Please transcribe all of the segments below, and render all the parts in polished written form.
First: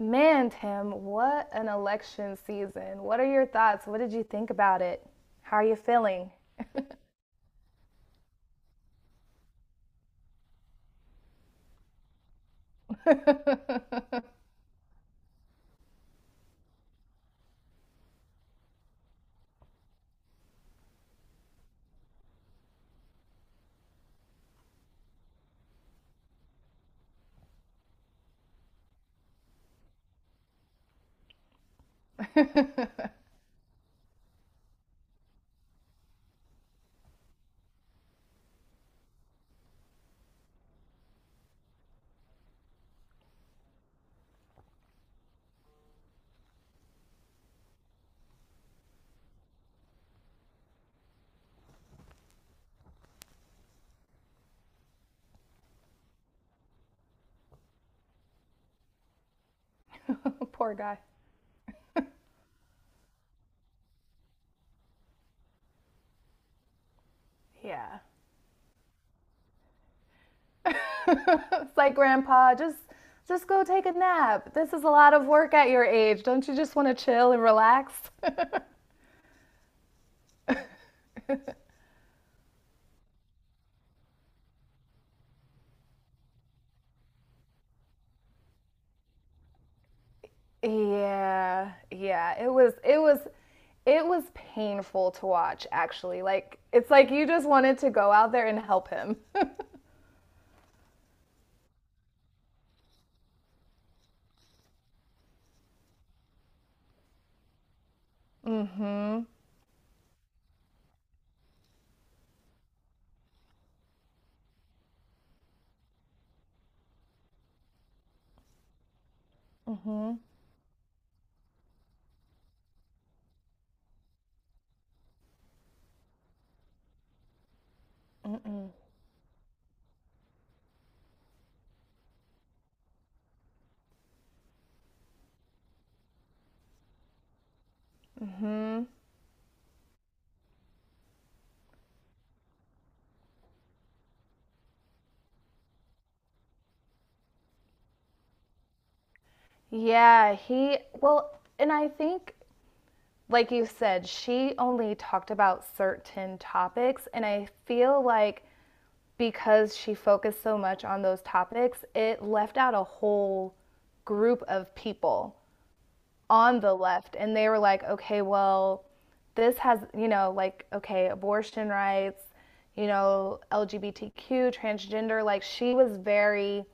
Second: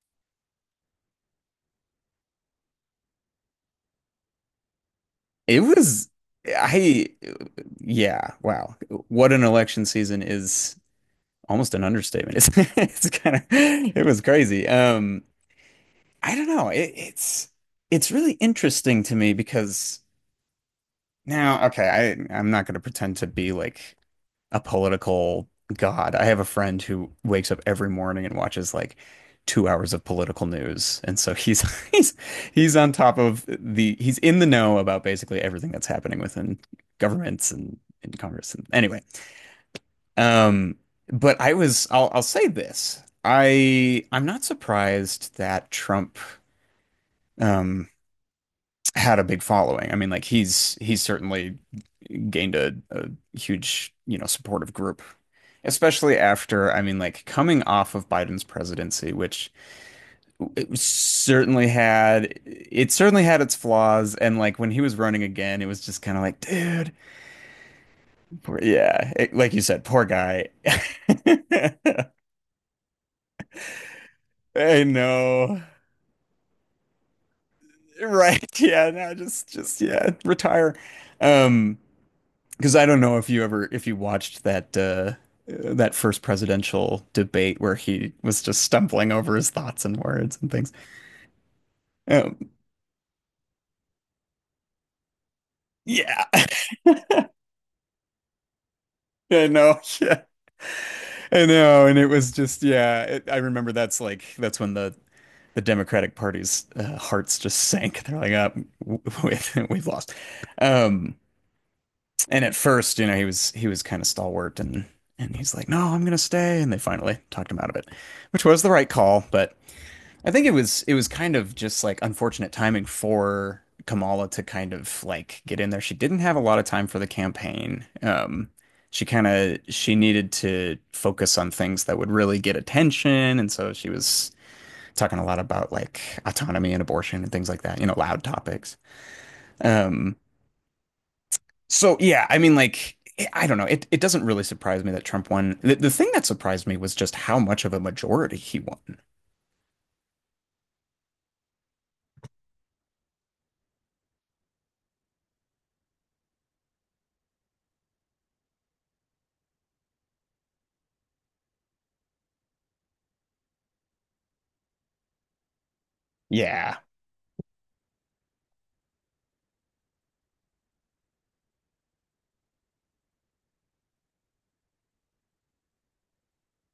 Man, Tim, what an election season. What are your thoughts? What did you think about it? How It are you was, feeling? I, yeah, wow. What an election season is almost an understatement. It was crazy. I don't know. It's really interesting to me because now, okay, I'm not going to pretend to be like a political god. I have a friend who wakes up every morning and watches like 2 hours of political news. And so he's he's he's on top of the he's in the know about basically everything that's happening within governments and in Congress. And anyway, um, but I'll say this. I'm not surprised that Trump um had a big following. I mean, like he's certainly gained a huge, you know, supportive group. Especially after, I mean, like coming off of Biden's presidency, which Poor guy. It certainly had its flaws. And like when he was running again, it was just kind of like, dude, Yeah. Yeah, like you said, poor guy. It's like grandpa, just go take a nap. This I is a lot of work know. at your age. Don't you just want to chill and relax? Right. Yeah. No, just, yeah, retire. Um, Because I don't know if you watched that that first presidential debate where he was just stumbling over his thoughts and words and things. Yeah. Yeah. Um, It was painful to watch actually. yeah, Like it's like you just wanted to go out there and help him. I know, yeah, I know, and it was just yeah. I remember that's when the Democratic Party's hearts just sank. They're like, up, Mm. Mhm. we've we've lost. Um, and at first, you know, he was kind of stalwart and he's like, no, I'm gonna stay. And they finally talked him out of it, which was the right call, but I think it was kind of just like unfortunate timing for Kamala to kind of like get in there. She didn't have a lot of time for the campaign. She kind of She needed to focus on things that would really get attention, and so she was talking a lot about like autonomy and abortion and things like that, you know, loud topics. Um, so yeah, I mean like I don't know. It doesn't really surprise me that Trump won. The thing that surprised me was just how much of a majority he won. Yeah, he well, and I think like you said, she only talked about certain topics. And I feel like because she focused so much on those topics, it left out a whole group of people on the Yeah. left. And they were like, okay, well, this has, you know, like, okay, abortion rights, LGBTQ, transgender. Like, she was very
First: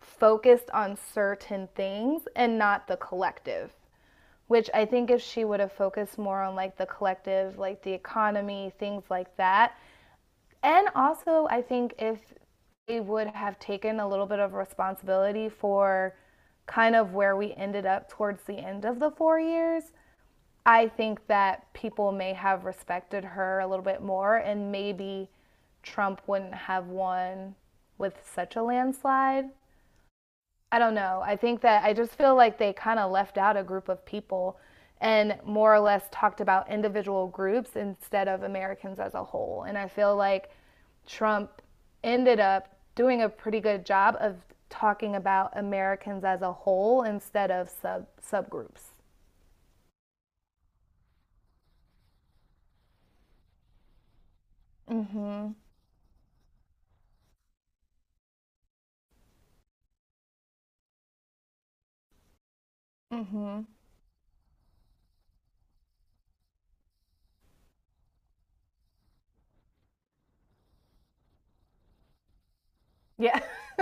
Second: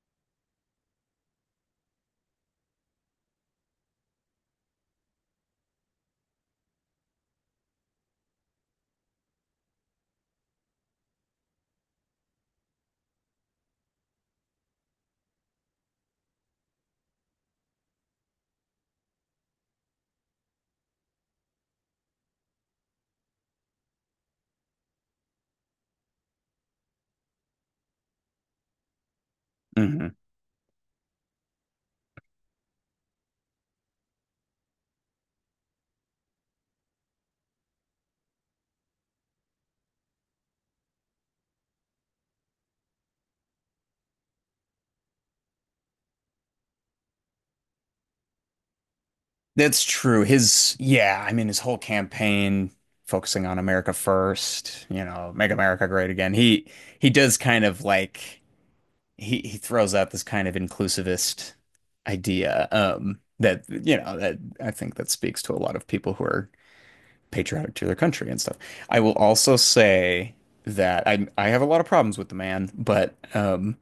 focused on certain things and not the collective, which I think if she would have focused more on like the collective, like the economy, things like that. And also, I think if they would have taken a little bit of responsibility for kind of where we ended up towards the end of the 4 years, I think that people may have respected her a little bit more and maybe Trump wouldn't have won with such a landslide. Mhm. I don't know. I think that I just feel like they kind of left out a group of people and more or less talked about individual groups instead of Americans as a whole. And I feel like Trump ended up doing a pretty good job of talking about Americans as a whole instead of subgroups. That's true. Yeah, I mean, his whole campaign focusing on America first, you know, make Mhm. America great again. He does kind of like he throws out this kind of inclusivist idea that Mhm. you know that I think that speaks to a lot of people who are patriotic to their country and stuff. I will also say that I have a lot of problems with the man, but Yeah. um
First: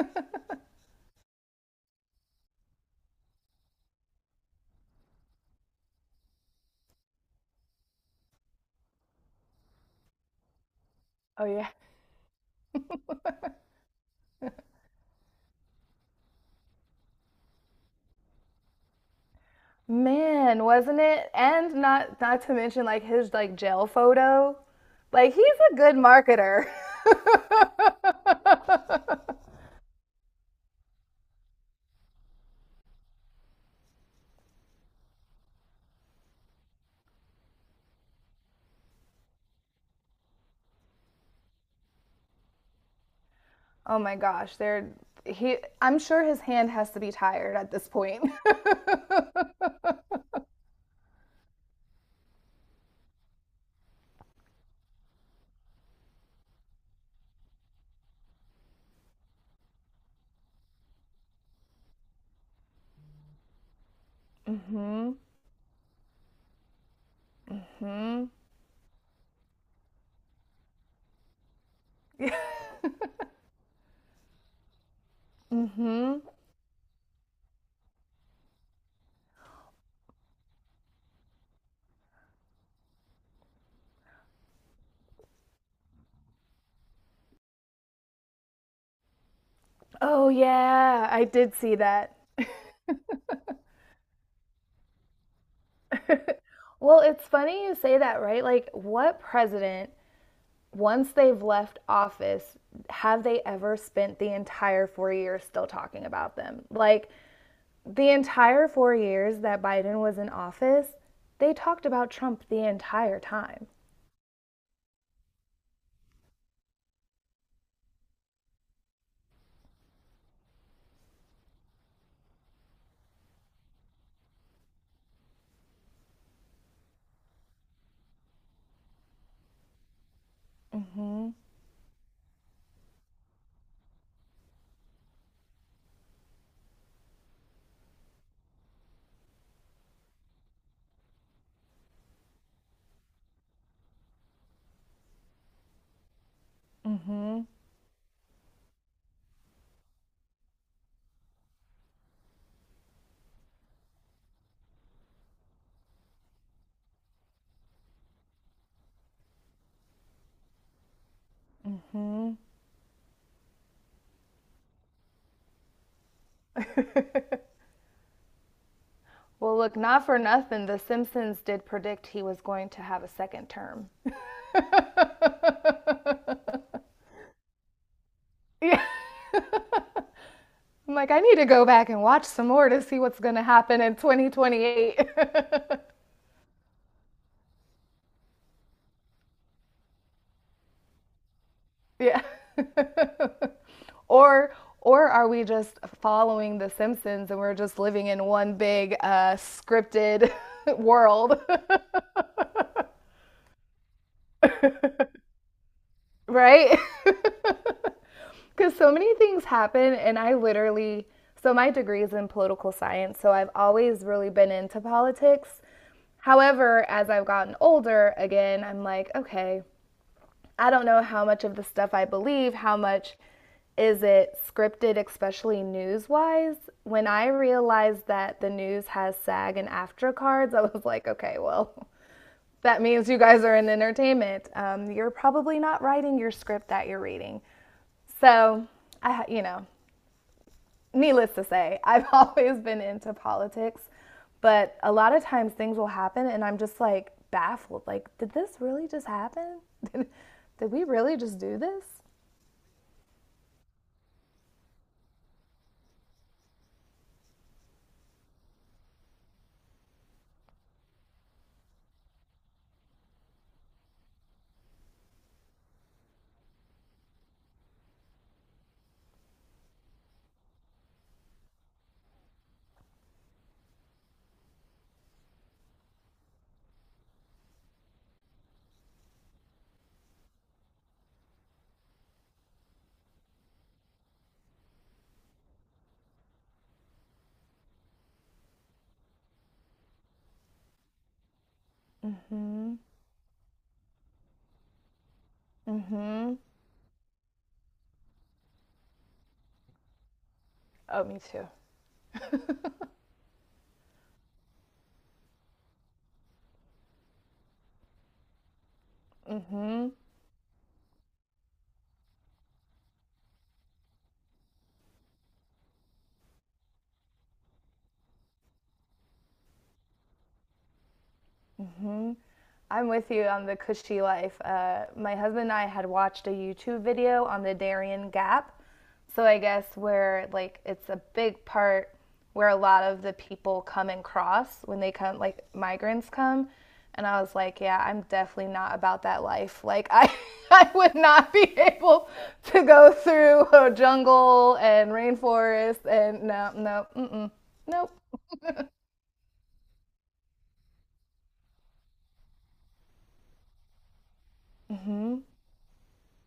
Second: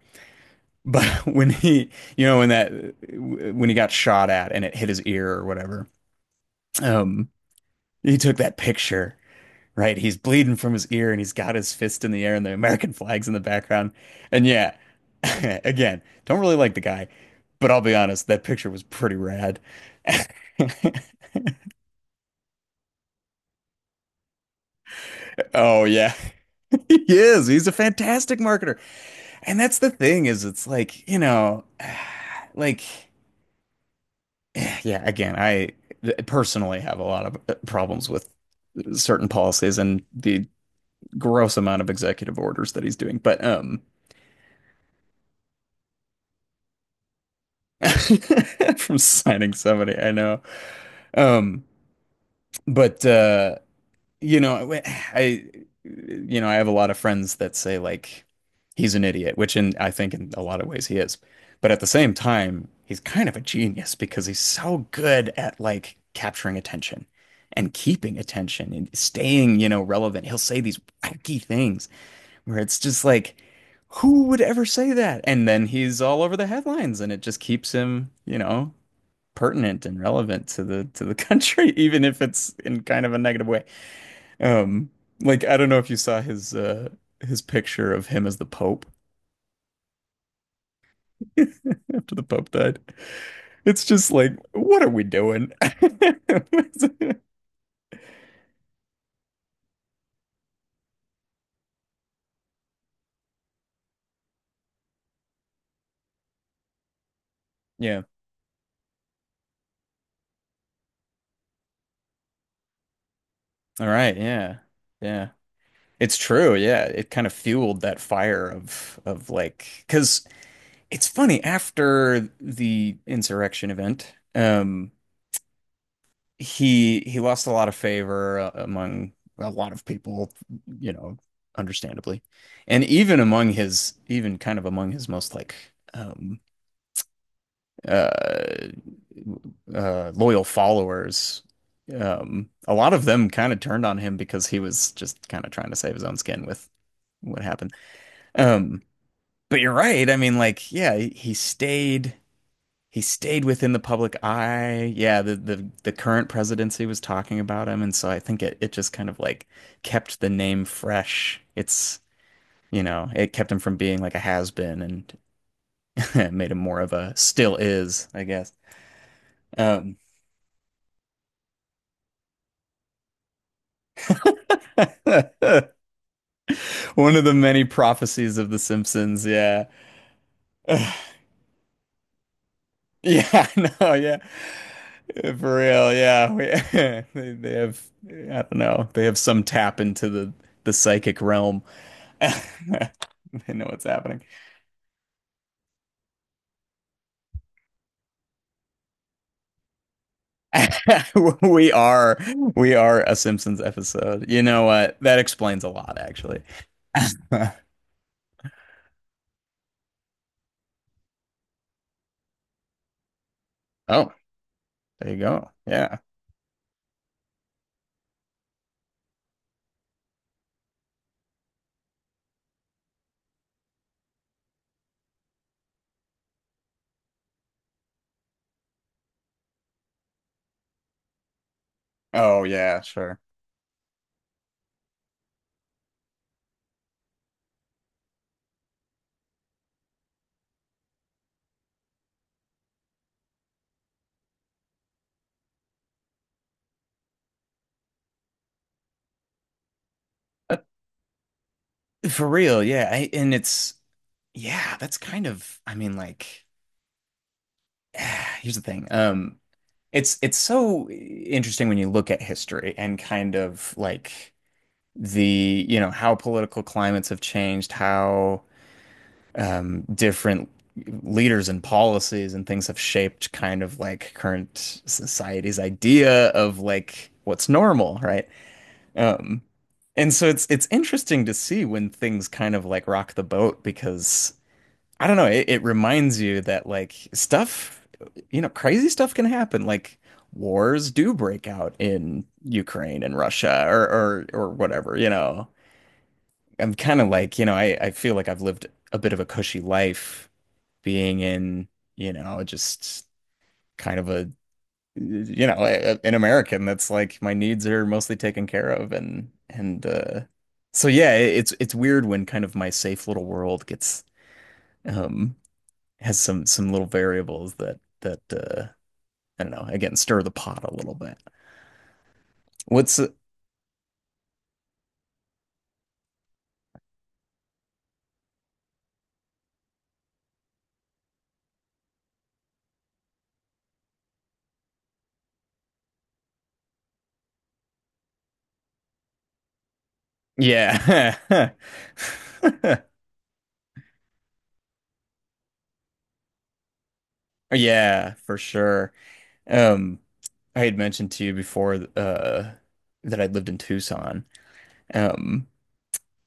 but when he you know when that when he got shot at and it hit his ear or whatever. Um he took that picture, right? He's bleeding from his ear and he's Oh got yeah. his fist in the air and the American flag's in the background. And yeah, again, don't really like the guy, but I'll be honest, that picture was pretty rad. Man, wasn't it? And not to mention like his like jail photo. Like he's a Oh good yeah. marketer. He is. He's a fantastic marketer. And that's the thing is it's like, you know, like yeah, again, I personally have a lot of problems with certain policies and the gross amount of executive orders that he's doing. But Oh my gosh, they're he I'm sure his hand has to be tired at this point. from signing somebody I know. Um, but you know, you know, I have a lot of friends that say like he's an idiot, which in I think in a lot of ways he is. But at the same time, he's kind of a genius because he's so good at like capturing attention and keeping attention and staying, you know, relevant. He'll say these wacky things where it's just like, who would ever say that? And then he's Mhm. all over the headlines and it just keeps him, you know, pertinent and relevant to the country, even if it's in kind of a negative way. Um, like I don't know if you saw his his picture of him as the Pope Oh yeah, I did see after that. the Pope died. It's just like, what are we doing? Well, it's funny you say that, right? Like what president once they've left office have they ever spent the entire 4 years still talking about them? Like Yeah. the entire 4 years that Biden was in office, they talked about Trump the entire time. All right. Yeah. Yeah. It's true. Yeah. It kind of fueled that fire of like because it's funny after the insurrection event. He lost a lot of favor among a lot of people, you know, Mhm. understandably, and even kind of among his most like um, uh, loyal followers. A lot of them kind of turned on him because he was just kind of trying to save his own skin with what Mhm. happened. Um, but you're right. I mean, like, yeah, he stayed within the public eye. Yeah, the current presidency was talking about him, and so I think it just kind of like kept the name fresh. It's, you know, it kept him from being like a has been and made him more of a still is, I guess. Well, look, Um, not for nothing, The Simpsons did predict he was going to have a second term. One of the many prophecies of The Yeah. Simpsons. Yeah, I'm like, I need to go back and watch some more to see what's going to yeah, happen no, in yeah. 2028. For real, yeah. They, they have, I don't know, they have some tap into the psychic realm. Yeah. They know what's happening. or or are we just following The Simpsons and we're just living in one big scripted world, We are we are a Simpsons episode. You know what? That explains a lot, actually. right? Because so many things happen, and I literally, so my degree is in political science, so I've always Oh, really been into there you go. politics. Yeah. However, as I've gotten older, again, I'm like, okay, I don't know how much of the stuff I believe, how much is it scripted, especially news wise. When I realized that the news has SAG and AFTRA cards, I was like, okay, well, Oh, yeah, that means you sure. guys are in entertainment. You're probably not writing your script that you're reading. So, I, you know, needless to say, I've always been into politics, but a lot of times things will happen and I'm just like baffled. Like, did this really just happen? Uh, Did we really just do this? for real, yeah. And it's yeah, that's kind of I mean, like, here's the thing. It's so interesting when you look at history and kind of like you know, how political climates have changed, how different leaders and policies and things have shaped kind of like current society's idea of like what's normal, right? Um, and so it's interesting to see when things kind of like rock the boat because I don't know, it reminds you that like stuff, you know, crazy stuff can happen. Like wars do break out in Ukraine and Russia or whatever, you know. Mm. I'm kind of like, you know, I feel like I've lived a bit of a cushy life Oh, me being too. in, you know, just kind of a, you know, a, an American that's like my needs are mostly taken care of and so yeah, it's weird when kind of my safe little world gets um has some little variables that I don't know, again, stir the pot a little bit. I'm What's with you on the cushy life. My husband and I had watched a YouTube video on the Darien Gap. So I guess where like it's a big part where a lot of the people come and cross when they come, like migrants come. And I was like, yeah, I'm definitely not about that life. Like I, I would not Yeah. be able to go through a jungle and rainforest and no, no, mm-mm, nope. Yeah, for sure. Um I had mentioned to you before that I'd lived in Tucson. Mm. Um,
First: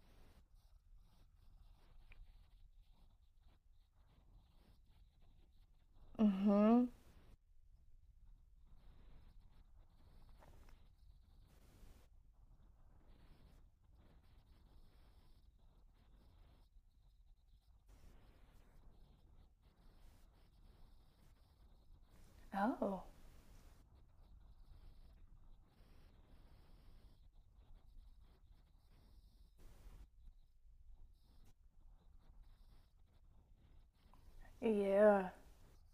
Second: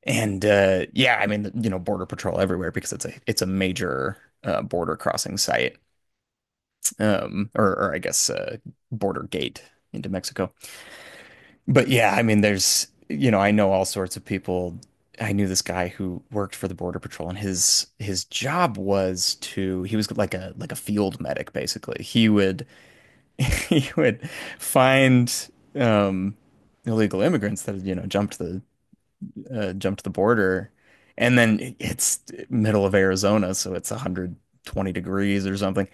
And yeah, I mean, you know, border patrol everywhere because it's a major border crossing site, or I guess border gate into Mexico. But yeah, I mean, there's you know, I know all sorts of people. I knew this guy who worked for the border patrol, and his job was to he was like a field medic basically. He would Oh, he would find um, illegal immigrants that had, you know, jumped the border, and then it's middle of Arizona, so it's 120 yeah. degrees or something.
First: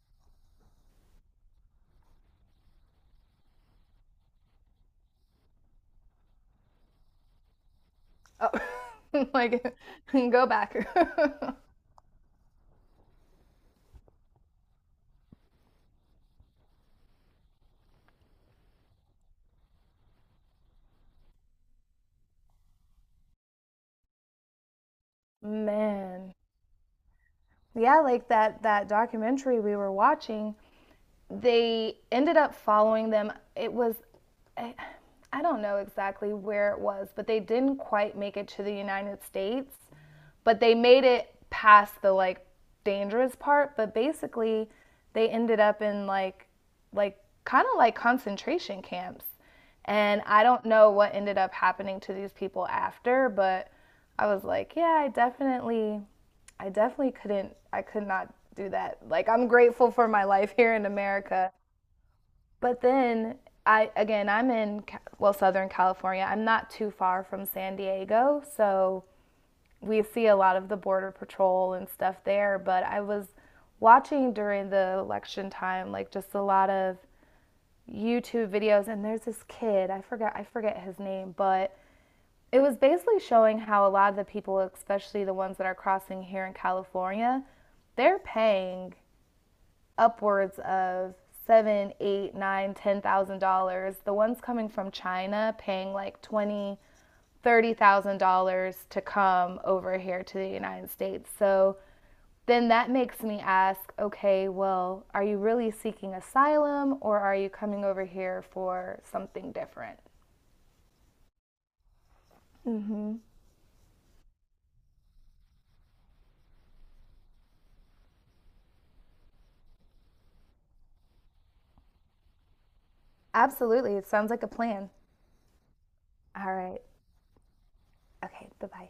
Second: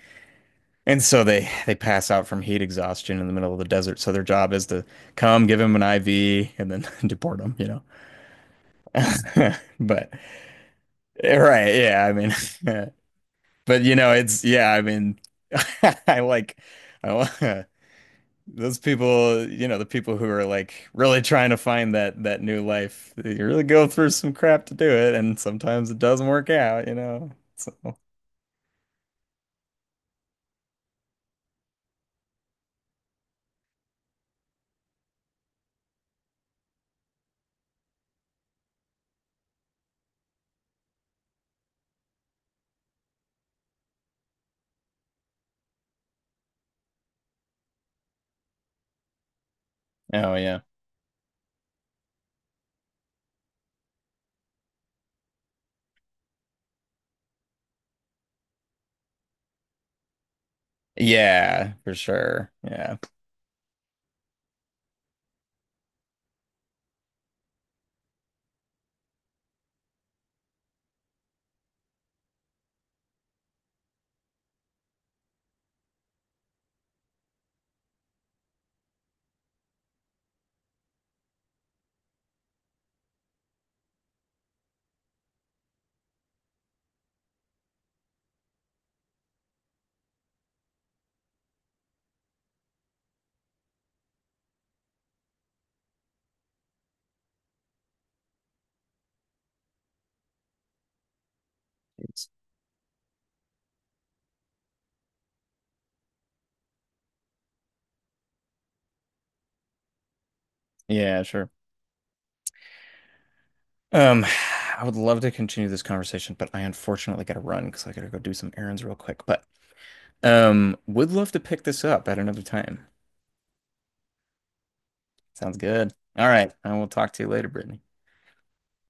And so they pass out from heat exhaustion in the middle of the desert. So their job is to come, give him an IV, and then deport him, you know. Oh, like But go back. right, yeah, I mean, but you know, it's yeah, I mean, I like I, those people, you know, the people who are like really trying to find that new life, you really go through some crap to do it, and sometimes it doesn't Man. work out, you know. So, Yeah, like that documentary we were watching, they ended up following them. It was I, I don't know exactly where it was, but they didn't quite make it to the United States, but they made it past the like dangerous part, but basically they ended up in like like kind of like concentration camps. And oh I yeah. don't know what ended up happening to these people after, but I was like, yeah, I could not do that. Like I'm grateful for my life here in America. Yeah, for sure. But Yeah. then I again, I'm in well, Southern California. I'm not too far from San Diego, so we see a lot of the border patrol and stuff there, but I was watching during the election time like just a lot of YouTube videos, and there's this kid. I forget his name, but it was basically showing how a lot of the people, especially the ones that are crossing here in California, they're paying upwards of seven, eight, nine, $10,000. The ones coming from China paying like 20, $30,000 to come over here to the United States. So It's- then that makes me ask okay, well, are you really seeking asylum or are you coming over here for something different? Yeah, sure. Um, I would love to continue this conversation, but I unfortunately gotta run because I gotta go do some errands real quick. But would love to pick this up at another time. Absolutely. It sounds like a plan. Sounds good. All right, All I right. will talk to you later, Brittany. Okay. Bye bye.